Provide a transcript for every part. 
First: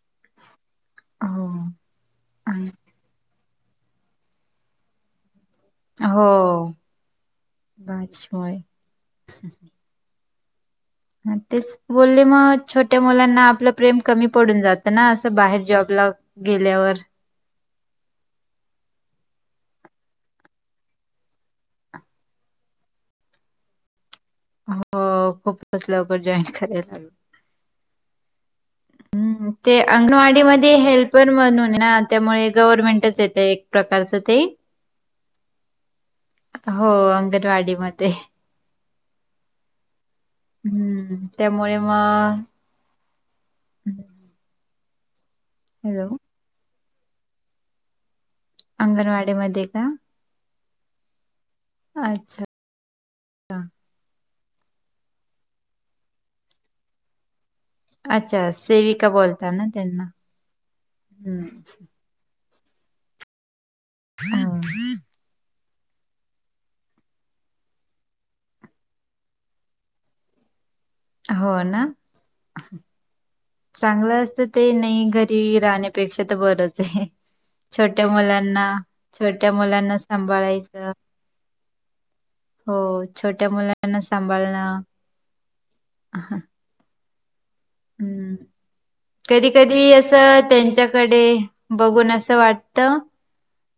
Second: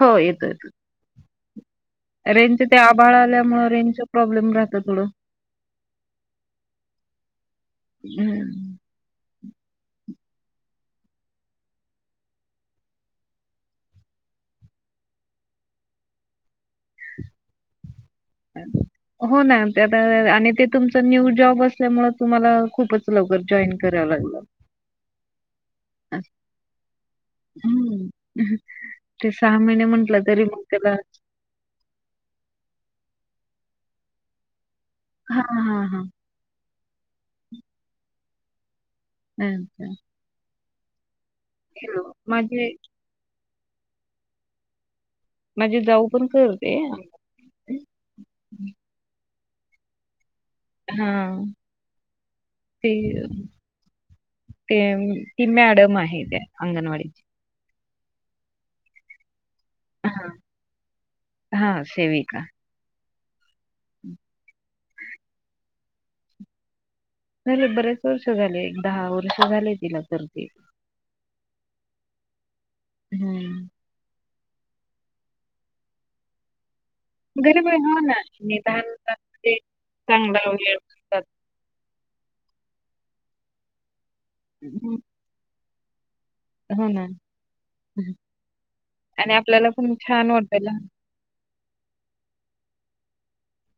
हो, येतो येतो. हो. रेंजच आणि- ते आभाळ आल्यामुळ रेंजच प्रॉब्लेम राहतं थोडं. हो, भाजी होय. हम्म. हां तेच बोलले मग, छोट्या मुलांना आपलं प्रेम कमी पडून जातं ना, असं बाहेर जॉबला गेल्यावर. [inaudible] हो ना, त्यात आणि ते तुमच न्यू जॉब असल्यामुळ, तुम्हाला खूपच लवकर जॉईन करावं लागलं. हो खूपच लवकर असं जॉईन करायला लागलं. हम्म. हम्म, ते महिने म्हटलं अंगणवाडी तरी मग मध्ये त्याला हेल्प पर म्हणून आहे ना, त्यामुळे गव्हर्नमेंटच येत एक प्रकारचं ते. हा, हा, हा. हो अंगणवाडी मध्ये. हाव का? हम्म, त्यामुळे मग माझी माझी हॅलो जाऊ पण करते. अंगणवाडीमध्ये का? हा, अच्छा ते ते ती मॅडम आहे त्या अंगणवाडीची. अच्छा, सेविका बोलता ना त्यांना. हां, हां हम्म. सेविका. हा. झाले बरेच वर्ष झाले, एक दहा वर्ष झाले तिला करतीये. हो ना? हम्म. चांगलं असतं ते नाही, घरी राहण्यापेक्षा तर बरच आहे. गरीब आहे हो छोट्या ना मुलांना, निदान छोट्या ते मुलांना चांगला वेळ सांभाळायचं. असतात हो, छोट्या मुलांना सांभाळणं. हम्म, हा. हो ना आणि आपल्याला पण छान वाटेल. ते बघून अस वाटत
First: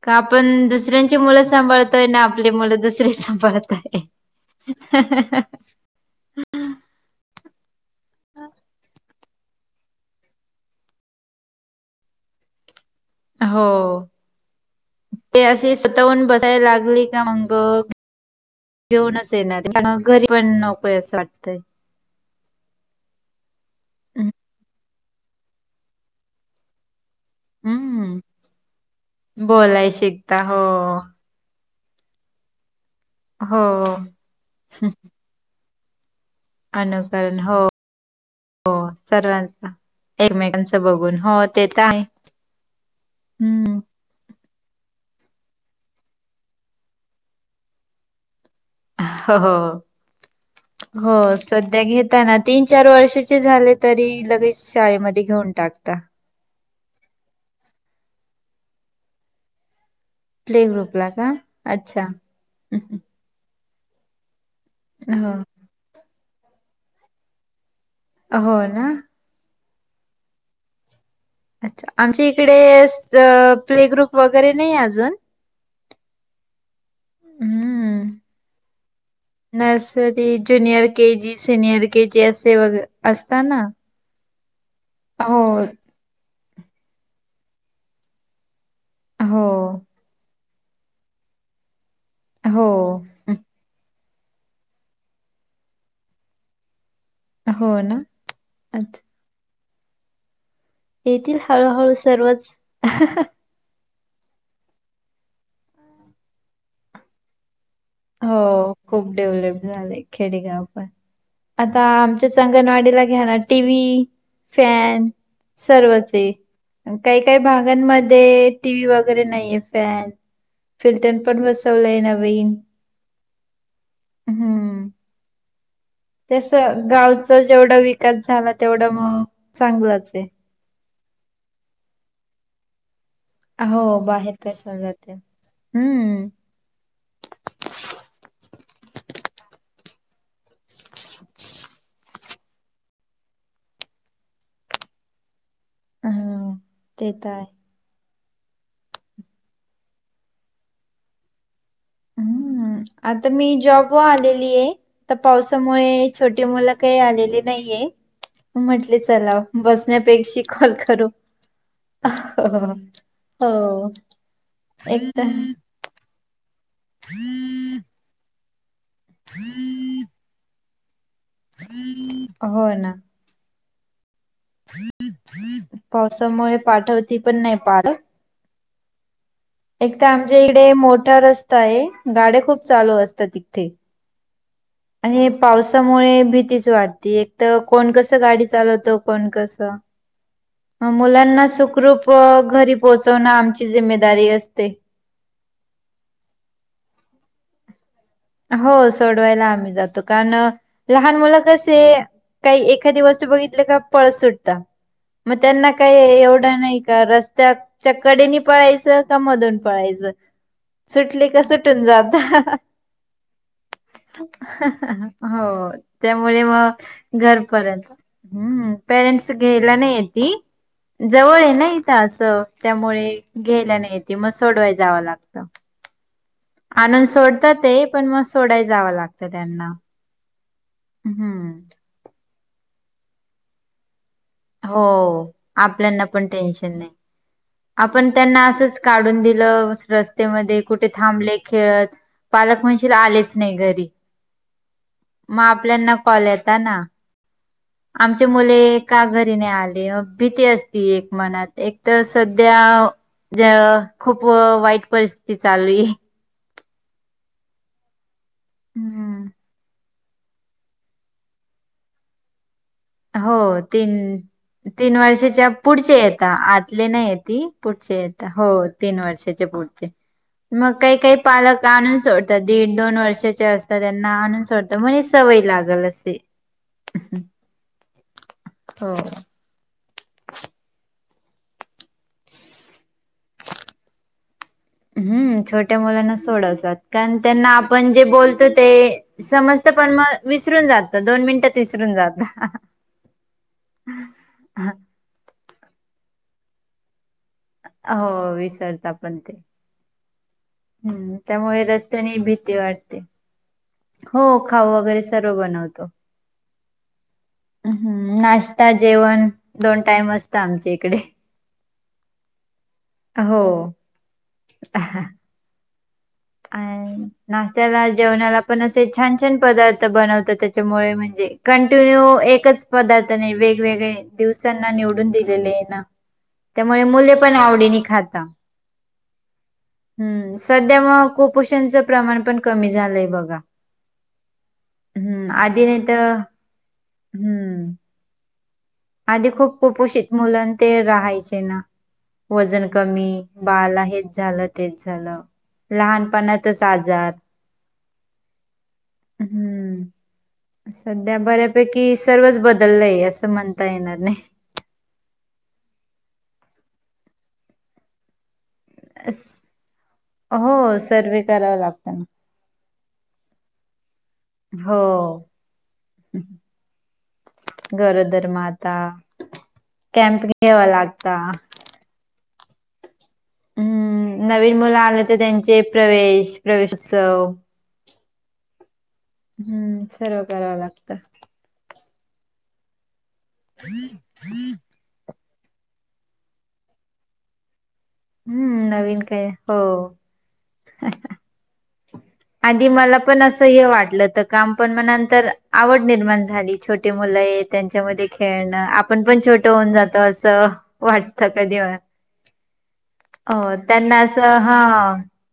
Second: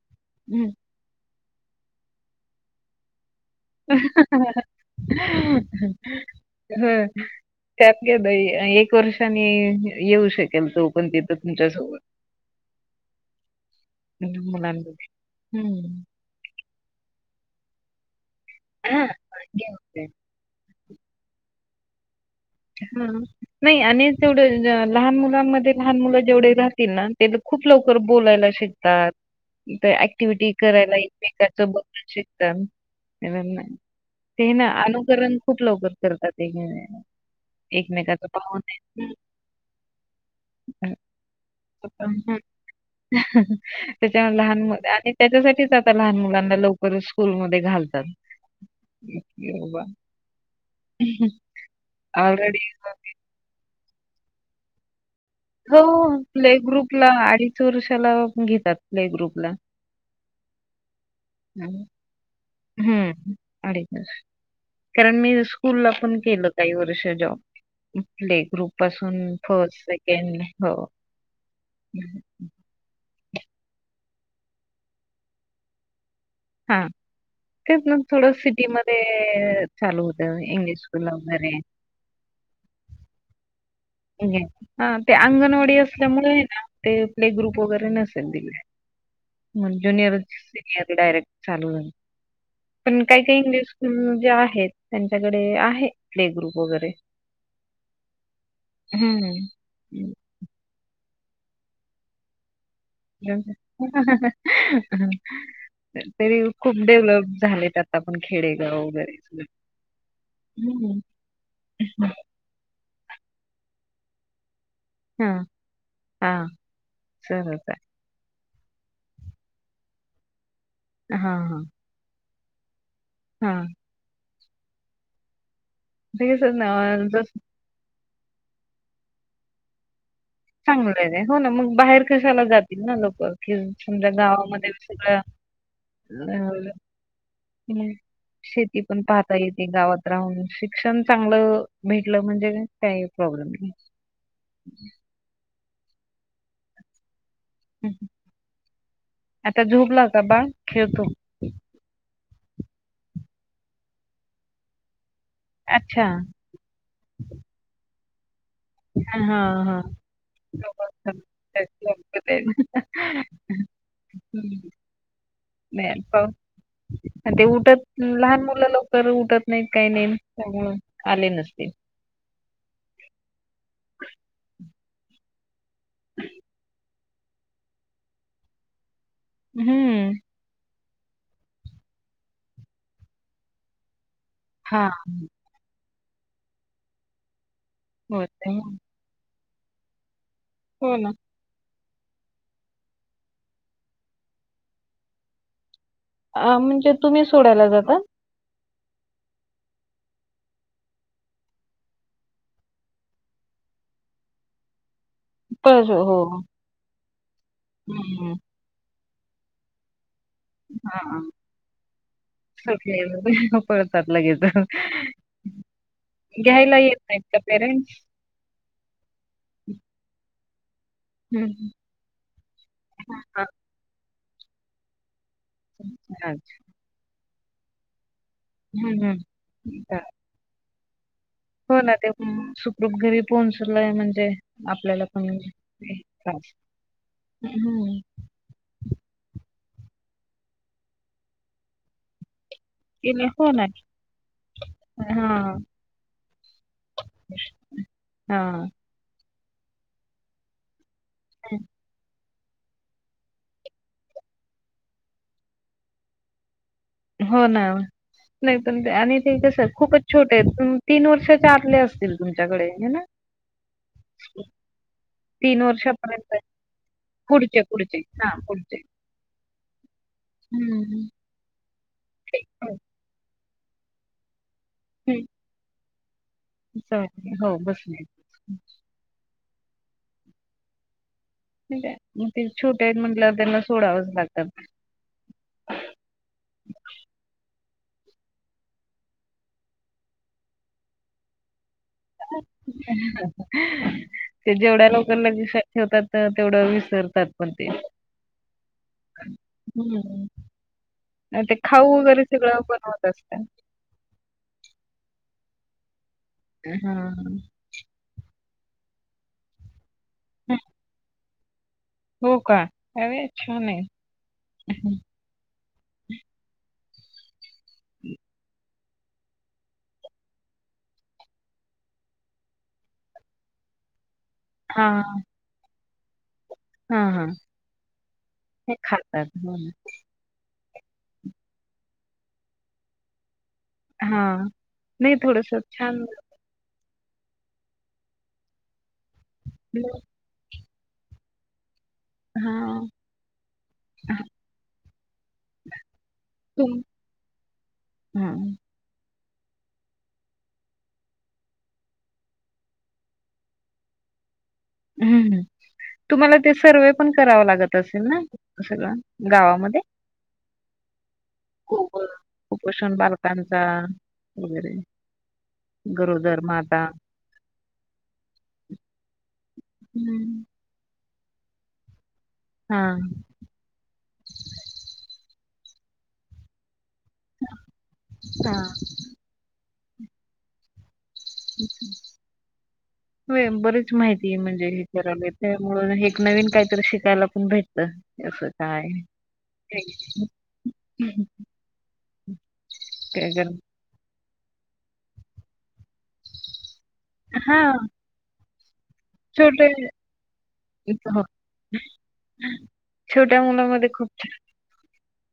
का, आपण हम्म, दुसऱ्यांची मुलं सांभाळत तोय आणि आपली मुलं दुसरी सांभाळत. [inaudible] त्यात काय नाही, एक वर्षानी येऊ शकेल तो पण तिथं तुमच्यासोबत. हो, मुलांमध्ये ते अशी हम्म. स्वतःहून बसायला लागली का मंग हा, घेऊनच येणार घेऊन आहे, जाईल. घरी पण नकोय असं वाटतय. हा नाही आणि तेवढं लहान मुलांमध्ये लहान मुलं जेवढे राहतील ना, ते खूप लवकर हम्म बोलायला शिकतात, बोलाय ते शिकता ऍक्टिव्हटी करायला हो. एकच बघून शिकतात, हो [unintelligible] ते ना अनुकरण खूप लवकर करतात [unintelligible] कारण, हो एकमेकाचं पाहून हो सर्वांच. एकमेकांचं हं. बघून हो ते तर आहे. हम्म [unintelligible] त्याच्यान लहान आणि त्याच्यासाठीच आता लहान मुलांना लवकरच स्कूलमध्ये घालतात. हो, की बाबा हो, सध्या घेताना ऑलरेडी तीन-चार वर्षाचे झाले तरी लगेच शाळेमध्ये घेऊन हो, टाकता हो, प्ले ग्रुपला आडीच वर्षाला घेतात प्ले ग्रुपला. प्ले ग्रुपला का? [unintelligible] अच्छा हम्म अडीच वर्षाला कारण मी हो स्कूलला पण केलं काही वर्ष जॉब प्ले हो ग्रुप ना पासून फस्ट, सेकेंड हो. अच्छा, आमच्या इकडे स अ प्ले ग्रुप वगैरे नाहीये अजून. हा. तेच ना हम्म थोडं सिटी मध्ये चालू नर्सरी होतं English junior school K G वगैरे सिनियर के जे एस ए वगैरे असताना. [unintelligible] हा ते अंगणवाडी असल्यामुळे आहे ना ते प्ले ग्रुप वगैरे नसेल तिकडे. हो म ज्युनियरच, सिनियर डायरेक्ट चालु झाले, हो पण काय ते इंग्लिश स्कूल जे आहेत, त्यांच्याकडे आहे प्ले ग्रुप वगैरे. हो ना, आण हम्म. येतील हळूहळू सर्वच. [inaudible] तरी खूप डेव्हलप झालेत आ हो खूप डेव्हलप झाले खेडेगाव पण हं. आता आमच्याच अंगणवाडीला घ्याना टी. व्ही, फॅन हां, सर्वच ये हां, आणि काही, काही सहज आहे. भागांमध्ये टी व्ही वगैरे नाहीेये फॅन, फिल्टर हां, पण बसवलंय नवीन हा. हम्म. ते तस कसं ना, जसं गावचा जेवढा विकास झाला तेवढा मग चांगलाचये. चांगलंय र होना मग बाहेर कशाला जातील ना लोक. हम्म, हो समजा बाहेर गावांमध्ये कशाला जाते. सगळ हम्म [unintelligible] शेती पण पाहता येती गावात राहून शिक्षण चांगलं भेटलं म्हणजे काहीही प्रॉब्लेम नाही. हा ते तर आहे. [inaudible] आता झोपला का बाळ? खेळतो? हम्म, आता मी जॉब व आलेली आहे तर अच्छा पावसामुळे छोटे मुल काही आलेली नाहीये. म्हटले चला हा हा बसण्यापेक्षी कॉल करू [inaudible] हो. हो. हम्म [inaudible] ह ह [unintelligible] नाही आता पाऊस आणि ते उठत लहान मुलं लवकर उठत नाहीत काही नाही त्याच्यामुळ आले नस [inaudible] हो ना. [inaudible] पावसामुळे पाठवती पण नाही पालक. हम्म [unintelligible] एक तर आमच्या इकडे मोठा रस्ता आहे गाड्या खूप चालू असतात इथे. हा आणि हे पावसामुळे भीतीच वाटती एक तर कोण कसं हो गाडी ते. चालवत कोण कस हो ना मुलांना सुखरूप पग घरी पोहोचवणं आमची जिम्मेदारी असते. आ म्हणजे तुम्ही सोडायला जाता? हो सोडवायला आम्ही जातो, कारण लहान मुलं कसे काही एखादी गोष्ट बघितली का पळस सुटता. म त्यांना पळस काही हो एवढं नाही का रस्त्याच्या हम्म. कडेनी पळायचं का मधून पळायचं हा सुटले का सुटून जाता. [unintelligible] लगेच हो त्यामुळे घ्यायला येत मग नाहीत का घरपर्यंत. पेरेंट्स हम्म पेरेंट्स घ्यायला नाही येति हं, जवळ आहे हं. ना इ तासं त्यामुळे अच्छा, घ्यायला नाही येते मग सोडवाय जावं लागतं. अच्छा अच्छा. आणून सोडतात ते पण म सोडाय जावं हं, हं. लागतं त्यांना. बरं. हम्म. हो ना [unintelligible] सुखरूप घरी पोहोचलंय म्हणजे हो आपल्याला पण म्हणजे आपल्यांना पण त्रास टेन्शन नाही हं. आपण त्यांना असच काडून दिलं रस्तेमध्ये कुठे थांबले खेळत पालक म्हणशील केले आलेच हो नाही ना. घरी म हां, आपल्यांना कॉल येता ना. [unintelligible] आमचे हां. मुले का घरी नाही आले अ भीती अस ती एक मनात एक तर सध्याव जय खूप वाईट परिस्थिती चालली. हो ना हो नाही पण क आणि हम्म, ते कसं खूपच छोटे आहेत तीन वर्षाचे आतले असतील तुमच्याकडे हे ना. हो तीन तीन वर्षाच्या पुढचे येता वर्षापर्यंत आतले नाही येती पुढचे येत्या हो. तीन वर्षाचे पुढचे. हम्म मग काही हम्म. काही पालक आणून सोडतात दीड दोन वर्षाचे असतात त्यांना आणून सोड ता म्हणे सवय लागल असे. चालले हो बसमधी. हो. [inaudible] नी काय ते छोट्या आहेत म्हंटलंवर त्यांना सोडावंच लागतात. हम्म छोट्या मुलांना सोडवसात कारण त्यांना आपण जे बोलतो ते समजतं पण मग विसरून जातं दोन मिनिटात विसरून जात. ते जेवढ्या लव कर [unintelligible] ठेवतात तर तेवढं विसरतातर. हो विसरता पण ते. हम्म हम्म ते त्यामुळे खाऊ रस्त्याने वगैरे भीती सगळं वाटते. बनवत असत्या. हो खाऊ वगैरे सर्व बनवतो. अ हां. हम्म नाश्ता जेवण दोन टाईम असतं हं, आमच्या इकडे. हो का अरे हो. छान आहे. एन नाष्टायाला जेवणाला पण असे छान छान पदार थ बनवत त्याच्यामुळे म्हणजे कंटिन्यू एकच पदार्थ नाही वेगवेगळे दिवसांना हां, निवडून दिलेले आहे ना त्यामुळे हां, मुले हां. पण आवडीनी खाता ते खातात. हो ना. हम्म सध्या मग कुपोषणचं प्रमाण पण कमी झालंय बघा हां. नाही हम्, म थोडंसं आधी नाही तर, छान हम्म आधी खूप कुपोषित मुलं ते राहायचे ना, वजन हां. कमी बाळला हेच झालं, तेच झालं लहानपणातच आजार हम् हम्म. सध्या बऱ्यापैकी सर्वच बदललंय असं म्हणता येणार नाही. ह्, तुम्हाला ते सर्वे पण कराव लागत असेल ना? सगळं गावामध्ये? हो सर्वे करावा कुप लागतं ना. कुपोषण बालकांचा वगैरे हो गरोदर माता. गरोदर माता केॅम्प हं. घेवा लागता. हा. हम्म, नवीन मुलं आले ते त्यांचे प्रवेश प्रवेशोत्सव हां. हम्म, सर्व कराव लागतं. होय, बरीच माहिती आहे म्हणजे हे रा नवीन काहीतरी शिकायला पण भेटत. तस हम्म नवीन हो. काय [unintelligible] आधी मला पण काय असं कर हे वाटलं, तर काम पण म नंतर आवड निर्माण झाली. छोटी मुलं आहे हां, त्यांच्यामध्ये खेळणं आपण पण छोटं छोटे होऊन जातो. असं हो, वाटत कधी छोट्या अ मुलामध्ये त्यांना खूप छान असं हा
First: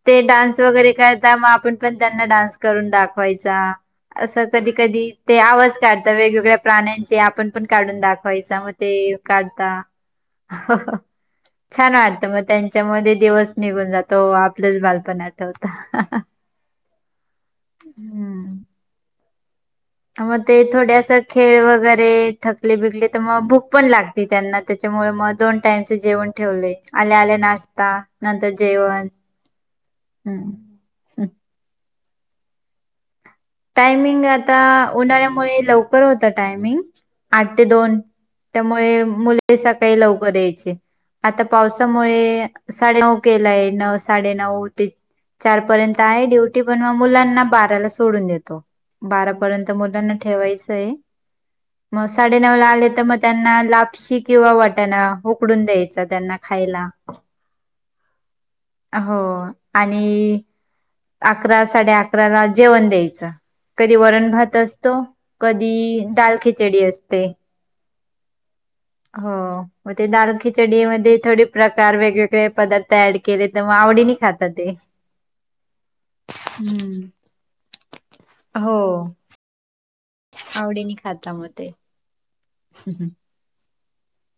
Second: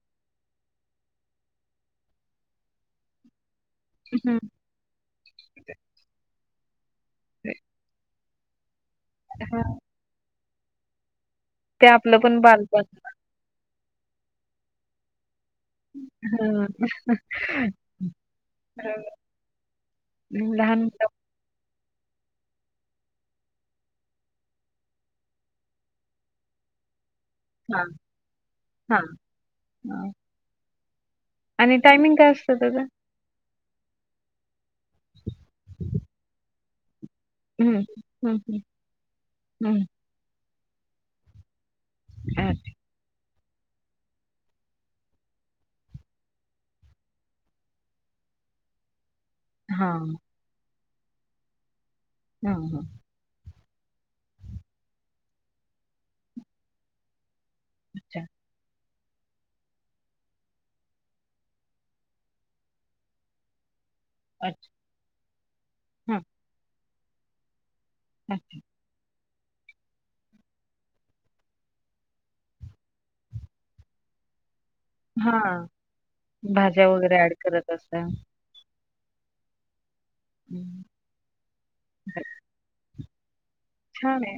ते डान्स वगैरे करता मग आपण पण त्यांना डान्स करून दाखवायचा, हं, असं कधी कधी आवाज काढत वेगवेगळ्या प्राण्यांचे, आपण पण काढून दाखवायचा मग काढता, हां, ते छान आपलं वाटत मग पण त्यांच्या बालपण मध्ये दिवस निघून जातो, आपलंच बालपण आठवत. ह ह मग ते थोडे असं खेळ वगैरे थकले- बिकले तर मग भूक पण लागते त्यांना त्याच्यामुळे मग, दोन टाइमच जेवण ठेवले, आल्या आल्या हां, नाश्ता नंतर हां, जेवण, हां हम् आणि टायमिंग काय असतं त्याचं? टायमिंग आता उन्हाळ्यामुळे लवकर होत टायमिंग, आठ ते हं, दोन, हं, हं, त्यामुळे मुले हं, सकाळी लवकर यायचे. आता पावसामुळे अच्छा साडे नऊ केलाय, नऊ साडेनऊ ते चार पर्यंत आहे ड्युटी पण मग मुलांना बाराला सोडून देत. बारा पर्यंत हां, मुलांना ठेवायचं आहे. मग साडे हां, नऊ ला हां, आले तर म त्यांना लापशी किंवा वाटणा उकडून द्यायचा त्यांना खायला. अच्छा! हो आणि अकरा साडे अकरा ला जेवण द्यायचं, कधी वरण भात अच्छा, असतो. कधी हां, दाल खिचडी असते. अच्छा! हो. मग दाल खिचडी मध्ये थोडे प्रकार, वेगवेगळे पदार्थ ऍड केले तर मग आवडीने खात ते हा, भाज्या वगैरे हम्म ऍड करत असा हो. आवडीन खाता म ते. ह हम् हम छानए.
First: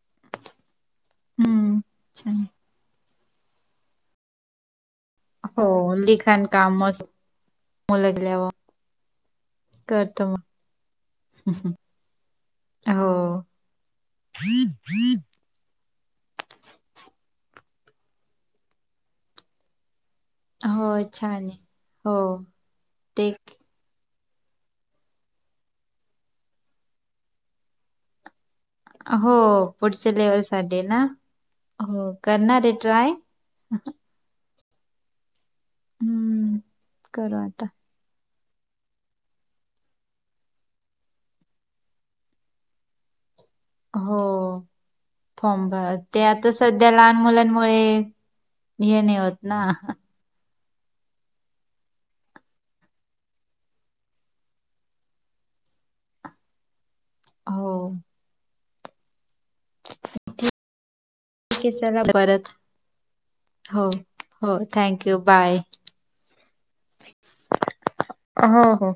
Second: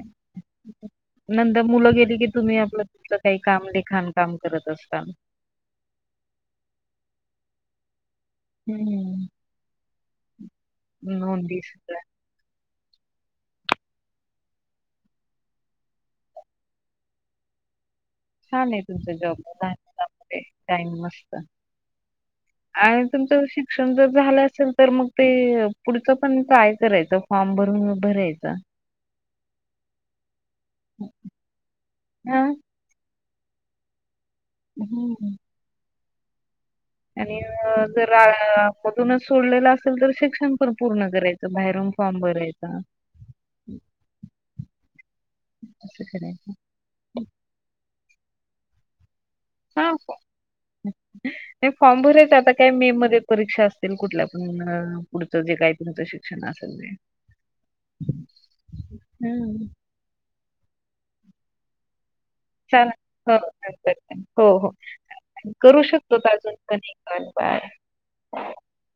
नंतर हम्म मुलं गेली की छान तुम्ही आपलं- काही काम लिखाण काम करत असता. हो. लिखाण कामच. मुल गल्यावर. हम्म. करतो नोंदी म. सगळ्या हो. छान ए तुमचा जॉब- हो टाइम मस्त छान आहे हो आणि ते तुमचं [unintelligible] -क्षण जर झालं असेल तर मग ते पुढचं पण ट्राय करायचा. फॉर्म भरून भरायचा. हो. पुढच्या लेवल साठी ना? हो हा. करणार ए ट्राय. हम्म. ह. हम्म करू आणि- आता जर मधूनच सोडलेलं असेल तर, शिक्षण पण पूर्ण करायचं. बाहेरून फॉर्म भरायचा. हा हो. फॉम भर, असं ते करायचं आता सध - ध्या लहान मुलांमुळे हे नाही होत. ना हा का? नाही फॉर्म भरायचा. आता काय मे मध्ये परीक्षा असतील कुठल्या पण. पुढचं जे काही तुमचं शिक्षण असेल ते. हो. हम्म. [unintelligible] [unintelligible] हो. हो. थँक्यू बाय करू शकतो अजून पण [unintelligible] हो हो